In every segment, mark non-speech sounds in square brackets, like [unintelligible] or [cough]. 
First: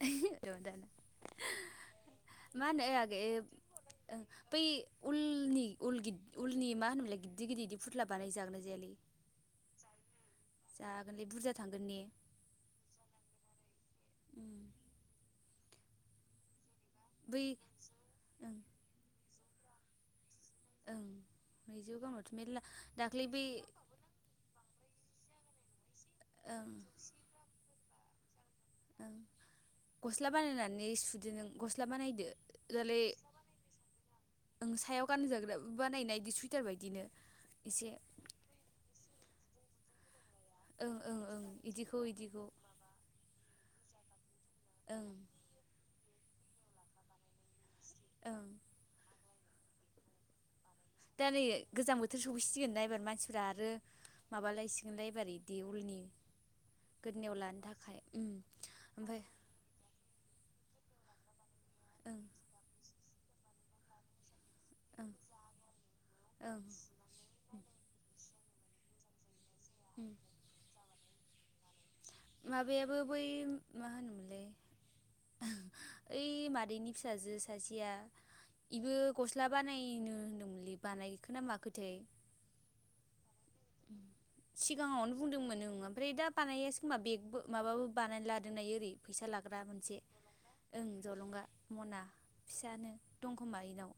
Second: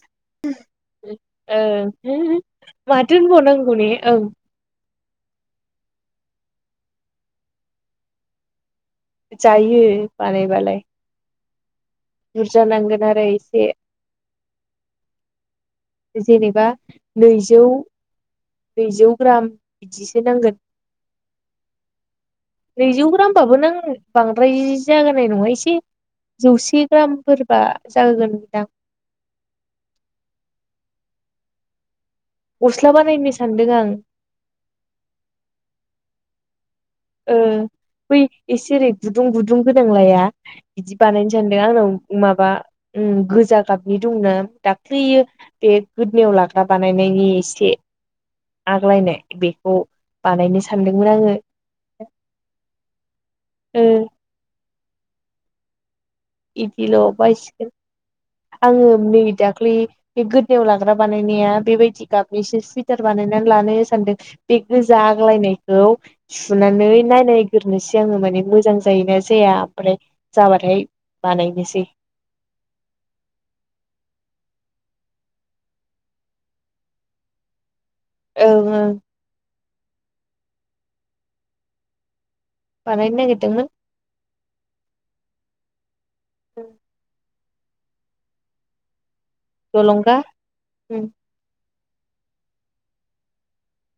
[unintelligible] ओं मा होनो माथो आगैब होनबावनांगौ ने ओं बै उलनि उलनि मा होनोमोनलाय गिदिर गिदिर फुथुला बानाय जागोन ना जायालै। जायो बानायबालाय। जागोनलै बुरजा थांगोन ने। बुरजा नांगोन आरो एसे। [inaudible] जेनेबा बै नैजौ ओं नैजौ ग्राम बिदिसो। नेनांगोन ओं नैजौ गाहामावथ' मेरला नैजौ दाख्लै बै ग्रामबाबो बांद्राय जागोन। जानाय नङा एसे ओं जौसे ग्रामफोरबा जागोनदां। ओं गस्ला बानायनानै सुदो नों गस्ला बानायदो। गस्ला दालाय बानायनो सानदों आं। बानायो बिदि सुइटार बायदि। बै एसे ओरै गुदुं गुदुं गोनांलाया। बिदि ओं ओं बानायनो ओं सानदों आंनाव इदिखौ इदिखौ माबा गोजा गाबनि दंना। ओं दाख्लैयो बे गोदोनियाव लाग्रा बानायनायनि एसे ओं आग्लायनाय। बेखौ बानायनो। सानदोंमोन दा आङो नै गोजां बोथोर सफैसिगोन ना एबार मानसिफ्रा आरो ओ मा बायसिगोनलाय एबार इदि उलनि। बिदिल' गोदोनायाव लानो बायसिगोन थाखाय उम आङो नै ओमफाय दाख्लै बे गोद गोदोयाव लाग्रा बानायनाया बेबायदि ओं गाबनिसो सुइटार बानायनानै लानो सानदों। बे गोजा ओं आग्लायनायखौ ओं सुनानै नायनायग्रोनोसै आङो माने। मोजां जायोना जाया ओमफ्राय उम जाबाथाय बानायनोसै। माबायाबो बै मा होनोमोनलाय। ओइ मादैनि फिसाजो सासेया ओं ओं बेबो गस्ला बानायनो होनदोंमोनलै बानायखोना माखोथाय। बानायनो नागिरदों सिगाङावनो बुंदोंमोन ओमफ्राय दा बानायैसै खोमा बेगबो माबाबो बानाय लादों बियो ओरैनो फैसा लाग्रा मोनसे जलंगा ओं उम जलंगा। मना फिसानो दं खोमा इनाव।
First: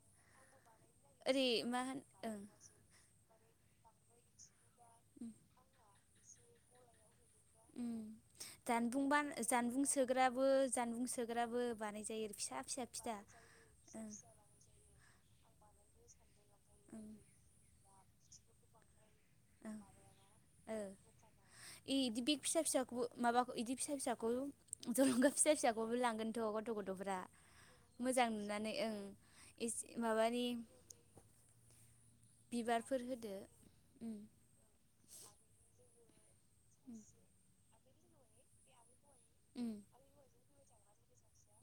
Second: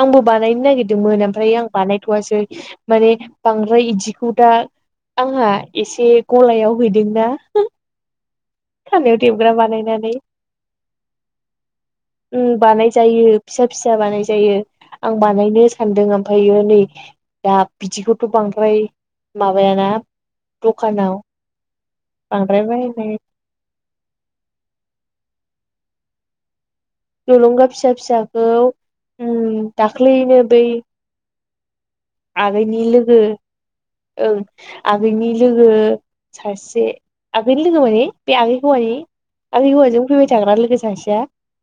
आंबो बानायनो नागिरदोंमोन ओरै ओमफ्राय आं मा होन ओं बानायथ'वासै माने बां ओमफ्राय इदिखौ दा आंहा एसे गलायाव हैदोंना? उम जानबुं खानायाव बान देबग्रा जानबुं बानायनानै सोग्राबो जानबुं सोग्राबो बानाय जायो फिसा फिसा फिथा ओ फिसा फिसा ओं बानाय जायो आं बानायनो। सानदों ओमफायो नै ओं दा बिदिखौथ बांद्राय। ओं माबायाना ओ दखानाव इदि बेग फिसा बांद्राय फिसाखौबो बायनाय। माबाखौ इदि फिसा फिसाखौ जलंगा फिसा फिसाखौबो लांगोनथ। गथ'फ्रा जलंगा फिसा मोजां फिसाखौ नुनानै ओं उम एसे दाख्लैैनो माबानि बै आगैनि बिबारफोर लोगो होदो उम ओं आगैनि लोगो सासे उम आगैनि लोगो माने बे आगै हौवानि आगै उम हौवाजों फैबाय थाग्रा लोगोसे। सासेया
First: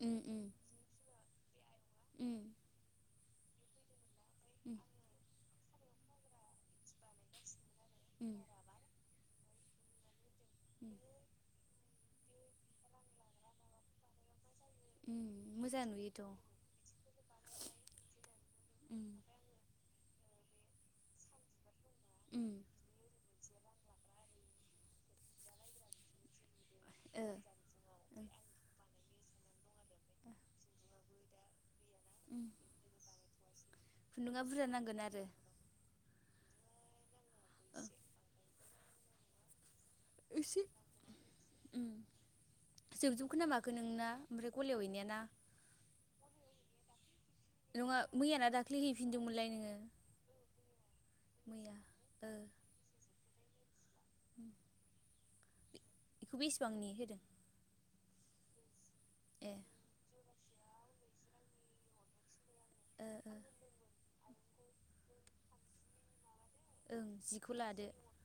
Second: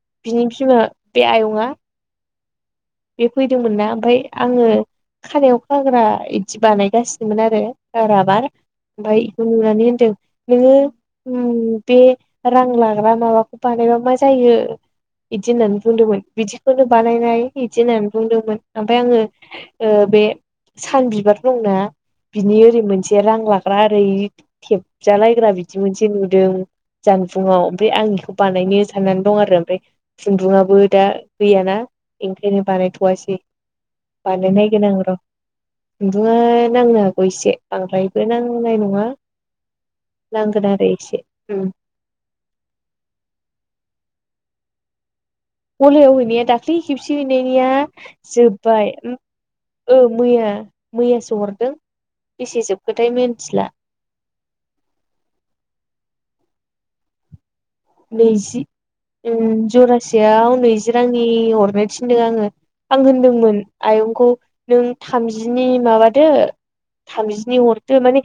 उम उम बिनि बिमा बे आयंआ उम बे फैदोंमोन ना ओमफाय आङो उम खानायाव खाग्रा इदि बानायगासिनोमोन आरो उम बाराबार ओमफ्राय बेखौ नुनानै होनदों नोङो उम उम बे रां लाग्रा माबाखौ बानायबा मा जायो उम इदि होननानै मोजां नुयोथ' बुंदोंमोन बिदिखौनो बानायनाय इदि होननानै बुंदोंमोन ओमफाय उम आङो ओ बे सान बिबार दंना उम बिनि ओरै मोनसे रां लाग्रा ओरै थेबजालायग्रा बिदि मोनसे नुदों ओ जानबुंआव ओमफाय आंनिखौ बानायनो साननानै दं आरो ओमफ्राय खुन्दुङाबो दा गैयाना उम ओंखायनो बानायथवासै। खुन्दुङा बुरजा नांगोन आरो खुन्दुं आ नांनो हागौ एसे बांद्रायबो नांनाय नङा। एसे नांगोन आरो एसे उम जोबजोबखोना माखो नोंना। ओमफ्राय गलियाव हैनायाना गलियाव हैनाया दाखलि खेबसे थिनैनिया नङा मैयाना दाख्लै जोब्बाय हैफिनदोंमोनलाय नोङो औ मैया। मैयासो हरदों मैया ओ बेसे जोबखोथाय मिन्थिला [inaudible] बेखौ बेसेबांनि होदों नैजि ए उम जरासेयाव नैजि रांनि हरनो थिनदों आङो। आं ओ ओ होनदोंमोन आयंखौ नों थामजिनि माबादो। ओं जिखौ थामजिनि लादो हरदो माने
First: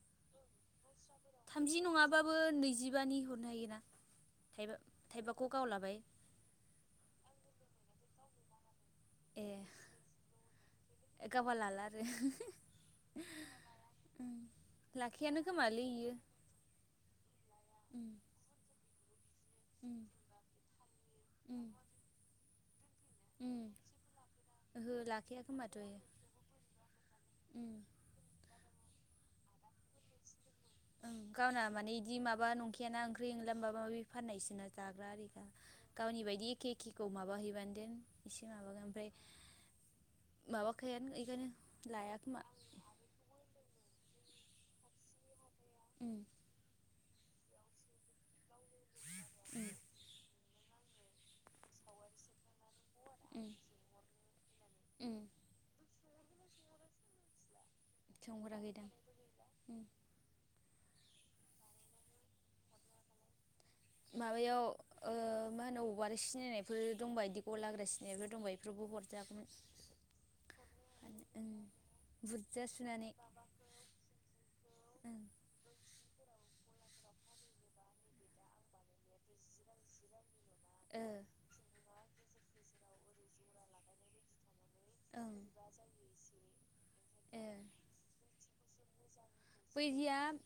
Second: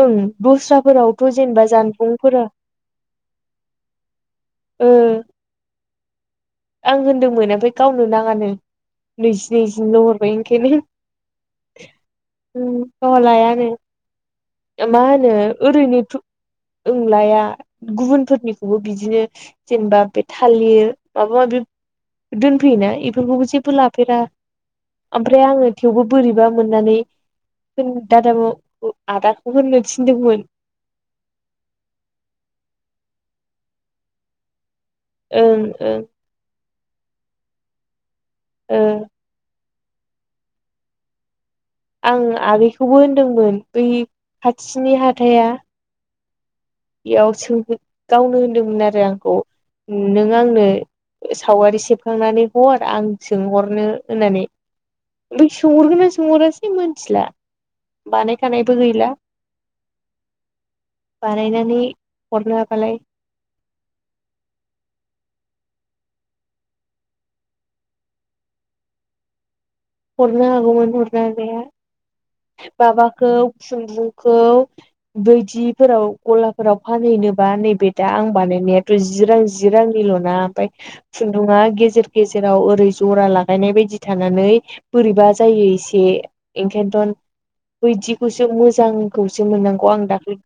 ओं दस्राफोराव। थामजि नङाबाबो नैजिबानि हरनो हायोना। थाइबा ओ थाइबाखौ गावलाबाय। आं होन्दोंमोन ओमफाय गावनो नाङानो नैजि नैजिल हरबाय ओंखायनो। गावबा लाला आरो। गावहा लायानो मा होनो लाखायानो खोमालै इयो ओरैनोथ ओं लाया उम गुबुनफोरनिखौबो बिदि बिदिनो उम जेनेबा बे थालिर माबा माबि उम दोनफैयोनाय इफोरखौबो उम जेबो लाफेरा। ओहो लाखाया ओमफ्राय आङो खोमाथ' इयो थेवबो बोरैबा मोननानै उम [unintelligible] आदाखौ होननो थिनदोंमोन। गावना माने इदि माबा नंखायाना ओंख्रि ओंला माबा माबि फाननायसोन ना जाग्रा आरिखा ओं ओं गावनि बायदि एखे एखेखौ माबाहैबानो देन इसे माबागोन ओमफ्राय माबाखायानो ओंखायनो आं आगैखौबो होनदोंमोन बै खाथिनि हाथाया सावगारि बेयाव सों गावनो होनदोंमोन आरो आंखौ नों आंनो सावगारि सेबखांनानै हर आं सोंहरनो होननानै होननानै ओमफ्राय सोंहरगोन ना सोंहरासै मानथिला बानायखानायबो सोंहराखैदां गैला बानायनानै हरनो हाबालाय माबायाव ओ मा होनो बबावव आरो सिनायनायफोर दंबा बिदि गलाग्रा सिनायफोर दंबा बेफोरावबो हरजागौमोन हरनो हागौमोन हरनो ओं हानाया। बुरजा सुनानै माबाखौ ओं खुनदुंखौ बैदिफोराव। गलाफोराव फानहैनोबा नैबे दा आं बानायनायाथ' जि रां जि रांनिल'ना ओमफाय ओ खुनदुङा गेजेर गेजेराव ओरै जरा लागायनाय बायदि थानानै। बोरैबा ओं जायो एसे ओंखायनोथ' ए बैदिखौसो मोजां खौसो मोननांगौ आं बैदिया दाख्लै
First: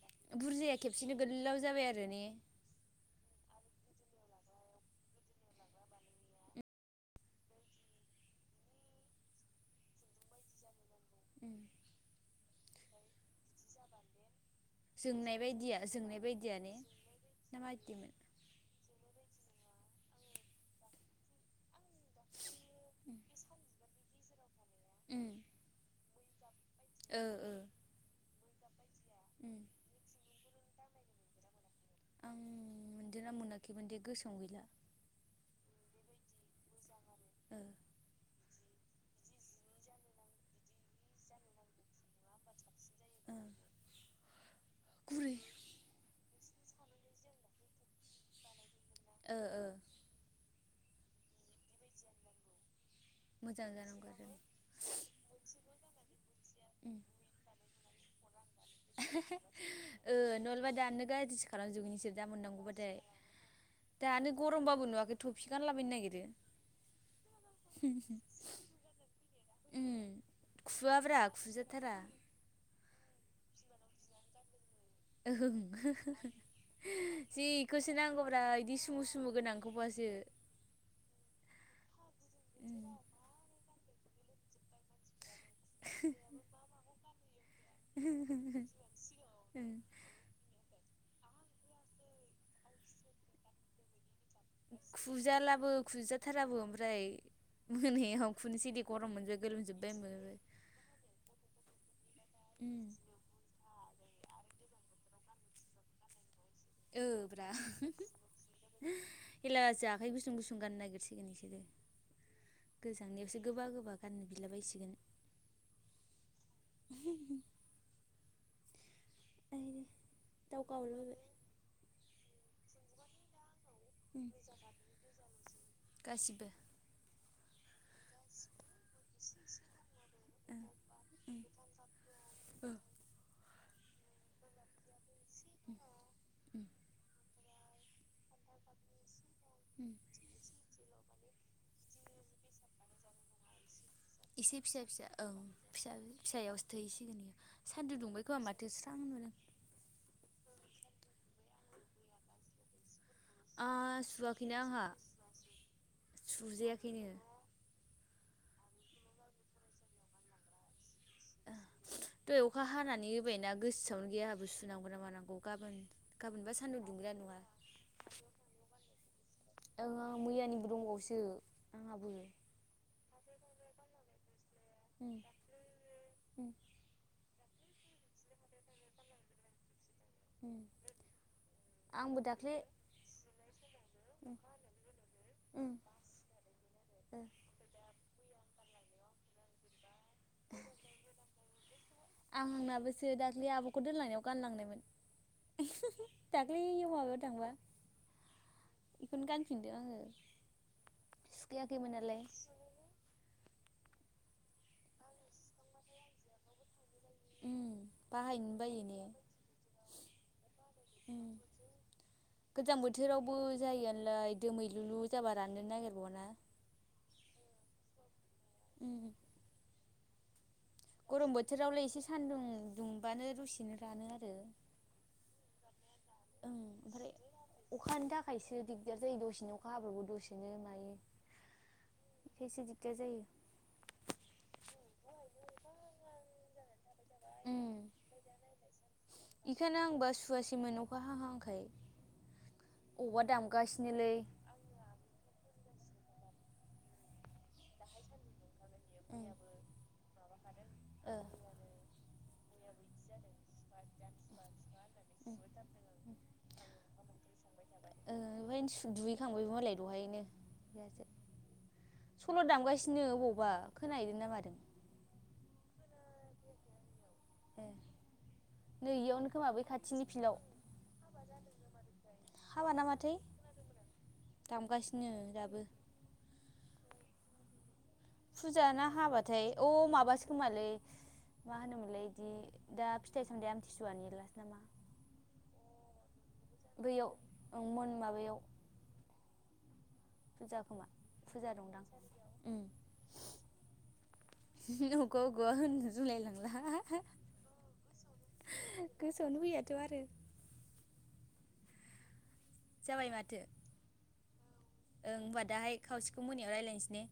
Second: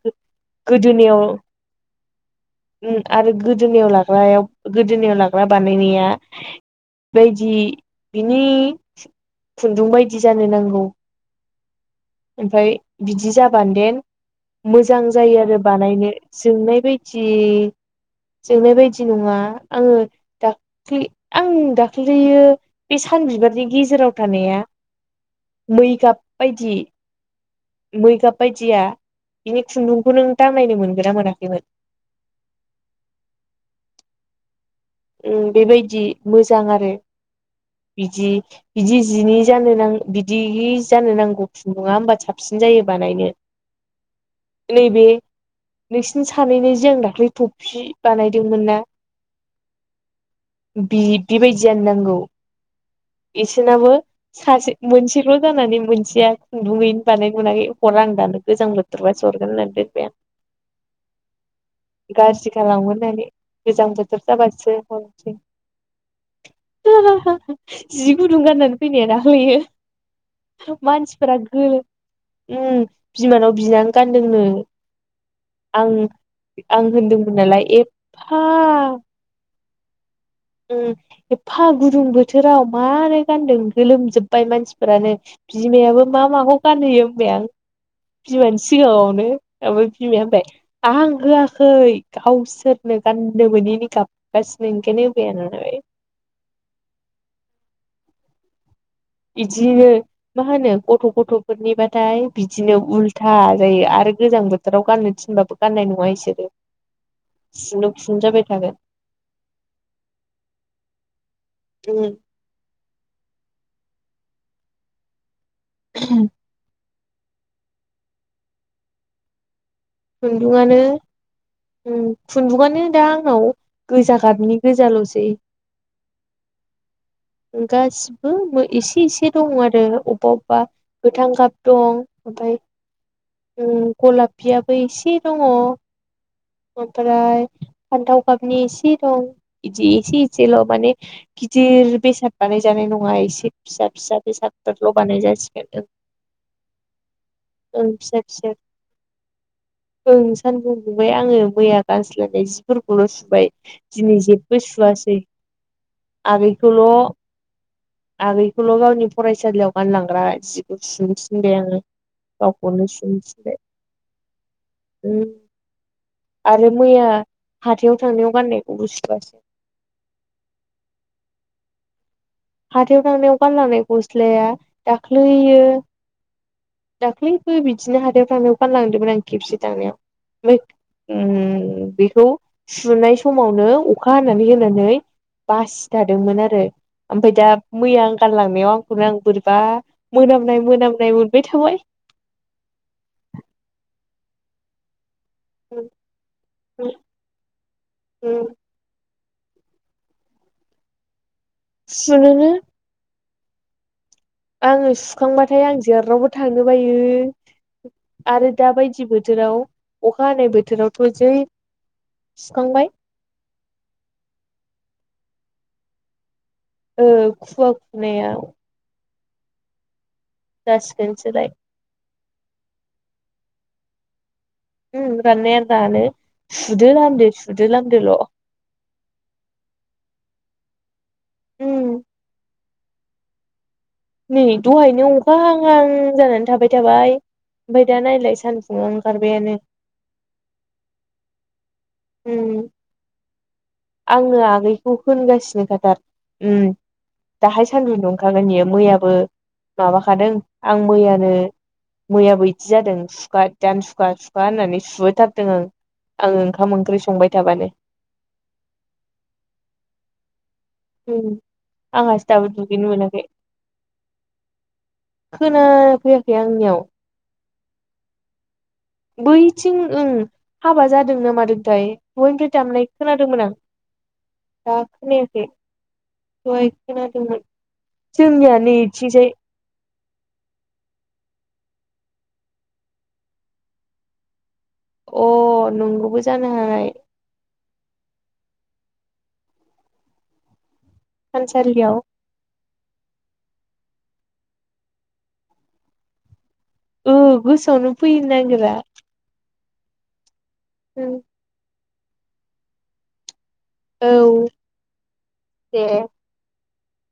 बुरजाया खेबसेनो गो-गोदोनायाव गोलाव जाबाय आरो ने ओम आरो गो दोनायाव लाग्रायाव गोदोनायाव लाग्रा बानायनाया। बायदि बिनि खुन्दुं बायदि जानो नांगौ। उम ओमफाय बिदि जाबानदेन मोजां जोंनाय जायो आरो बायदिया बानायनो जोंनाय बायदिया ने जोंनाय बायदि ना मादिमोन जोंनाय बायदि नङा आङो दाख्लै आं दाख्लैयो बे उम सान बिबारनि गेजेराव थानाया उम मै गाब बायदि ओ ओ। मै गाब बायदिया उम इनि खुन्दुंखौ नों दांनायनो मोनदोंना मोनाखैमोन? आं मोनदों ना मोनाखैमोन दे गोसोआवनो गैला। ओ बेबायदि मोजां आरो ओ बिदि बिदि जिनि जानो बिदि जानो नांगौ खुन्दुङा होमबा साबसिन जायो। बानायनो ओ नै बे गुरै नोंसिनिस सानैनो जों दाख्लै थफि बानायदोंमोन ना। ओ ओ। बे बेबायदि जानो नांगौ। मोजां इसोनाबो जानांगौ आरो सासे मोनसेल' जानानै मोनसेया उम खुन्दुङैनो बानाय मोनाखै हरा आं दानो गोजां बोथोरबासो हरगोन [unintelligible] होननानै दोनबाय ओ नलबा दानो गाज्रिसो खालामजोबगोन इसोर दा मोननांगौबाथाय। नानै गोजां बोथोर दानो जाबासो गरमबाबो नुवाखै हरसै थफि गानलाबायनो नागिरो [unintelligible] जि गुदुं गाननानै फैनाया दाख्लै उम यो खुवाब्रा मानसिफोरा गो खुजाथारा ओम बिमानाव बिनानै गानदोंनो। आं [unintelligible] आं होनदोंमोन जि नालाय इखौसो एफा नांगौब्रा इदि सुमु सु उम एफा गुदुं बोथोराव उम मारै गानदों। गोलोमजोबबाय मानसिफोरानो बिमायाबो मा माखौ गानहोयो होनबाय आं। बिमानि सिगाङावनो उम ओमफ्राय बिमाया होनबाय आं होआखै गावसोरनो गाननो मोननिनि गाब खुजालाबो खुजाथाराबो ओमफ्राय मोनायाव खुनोसेै दे। गरम मोनबाय इदिनो गोलोमजोब्बाय मोनबाय मा होनो गथ' गथ'फोरनिबाथाय बिदिनो उम उल्था जायो। आरो गोजां बोथोराव गाननो थिनबाबो गाननाय नङा इसोरो ओ ब्रा खुनो खुुनो जाबाय था हेलासो आखाइ गुसुं गुसुं गाननो नागिरसिगोन इसोरो उम गोजांनियावसो। गोबा गोबा गाननो बिलाबायसिगोन। [unintelligible] [inaudible] दाउ खुन्दुंयानो गावलाबायबाय ओ खुन्दुंयानो दा आंनाव गोजा गाबनि गोजाल'सै गासैबो गासिबो एसे एसे दं आरो अबेबा अबेबा गोथां ओं गाब दं ओमफ्राय ओ ओम गलाफियाबो एसे दङ। उम ओमफ्राय फान्थाव गाबनि इसे दं इदि उम एसे इसेल' माने गिदिर बेसाद बानायजानाय नङा एसे फिसा फिसा इसे फिसा बेसादफोरल' फिसा बानाय ओं जासिगोन फिसा फिसायावसो थोहैसिगोन इयो ओं सान्दुं फिसा दुंबाय खोमा फिसा माथो। स्रां नुदों ओं सानदुं दुंबाय आङो मैया गानस्लायनाय जिफोर बेखौल' सुबाय आ दिनै सुवाखैनो जेबो आंहा सुवसै आगैखौल' सुजायाखैनो आगैखौल' गावनि फरायसालियाव गानलांग्रा जिखौ सुंफनबाय आङो। दहाय अखा गावखौनो हानानै सुनो होबायना थिनबाय गोसोआवनो गैयहाबो सुनांगौ ना उम मानांगौ गाबोन गाबोनबा आरो सान्दुं मैया दुंगोना नङा हाथायाव थांनायाव गाननायखौ बुङासै। ओं ओं मैयानिबो दंबावोसो आंहा हाथायाव थांनायाव गानलांनाय गस्लाया उम दाख्लैयो उम दाख्लै बिदिनो हाथायाव थांनायाव गानलांदोंमोन आं खेबसे थांनायाव। उम ओमफ्राय उम आंबो बेखौ दाख्लै सुनाय समावनो अखा उम हानानै होनानै उम बासिथादोंमोन आरो ओ ओमफ्राय दा मैया गारलांनायाव आंखौनो आं बोरैबा मोनामनाय मोनामनाय मोनबाय थाबाय। आंनाबोसो दाख्लै आब'खौ दोनलांनायाव गानलांनायमोन दाख्लै माबायाव थांबा। बेखौनो गानफिनदों आङो सुखायाखैमोन नालाय। सुनोनो आङो सुखांबाथाय आं जेरावबो थांनो बायो। उम बाहायनो आरो बायो ने दााबायदि बोथोराव अखा हानाय बोथोरावथ' उम जै। गोजां सुखांबाय बोथोरावबो जायो नालाय दोमै लुलु जाबा राननो नागिरबाव ना? ओ खुवा खुनाया। उम। जासिगोन गरम सोलाय। बोथोरावलाय एसे सान्दुं दुंबानो दसेनो रानो आरो उम रानाया रानो। ओं सुदो ओमफ्राय लामदो सुदो अखानि लामदोल' थाखायसो दिगदार जायो दसेनो अखा हाबाब दसेनो मायो। उम जि दिगदार जायो। नै दहायनो अखा हांहां जानानै थाबाय। थाबाय उम ओमफ्राय दा नायलाय सानफुङाव ओंखारबायानो। मोन अखा हा हांखाय। उम आङो आगैखौ फोरोंगासिनो खा उम दाहाय सान्दुं दुंखागोन बियो मैयाबो ओ माबाखादों आं ओ मैयानो मैयाबो बिदि जादों सुखा दान सुखा सुखा होननानै सुबोथारदों आं आं ओंखाम ओंख्रि संबाय थाबानो। बेओमहायनो दुहैखांबाय बे मालाय दहायनो। आंहासो सल' दाबो दुगैनो दामगासिनो मोनाखै अबावबा खोनाहैदों ना मादो? खोना फैयाखै आंनियाव। ए। नै इयावनो खोमा बै बैथिं खाथिनि ओं फिल्डआव हाबा जादों मादोंथाय दहायनिफ्राय हाबा दामनाय नामाथाय खोनादोंमोन आं। [inaudible] दा दामगासिनो खोनायाखै दाबो। दहाय खोनादों आं। फुजा ना हाबाथाय अ माबासो खोमालै मा होनोमोनलाय इदि दा फिथाइ सामथायाइ आमथिसुवनि लास नामा। अ नंगौबो जानो हानाय बैयाव औ मोन माबायाव। फुजा खोमा फुजा दं दां थानसालियाव उम। [unintelligible] औ गोसावनो फैयनो नागिरा। गोसोआवनो फैयाथ' आरो ओं। जाबाय माथो औ ओं होमबा दाहाय दे खावसेखौ मोनायाव रायलायनोसै। ने?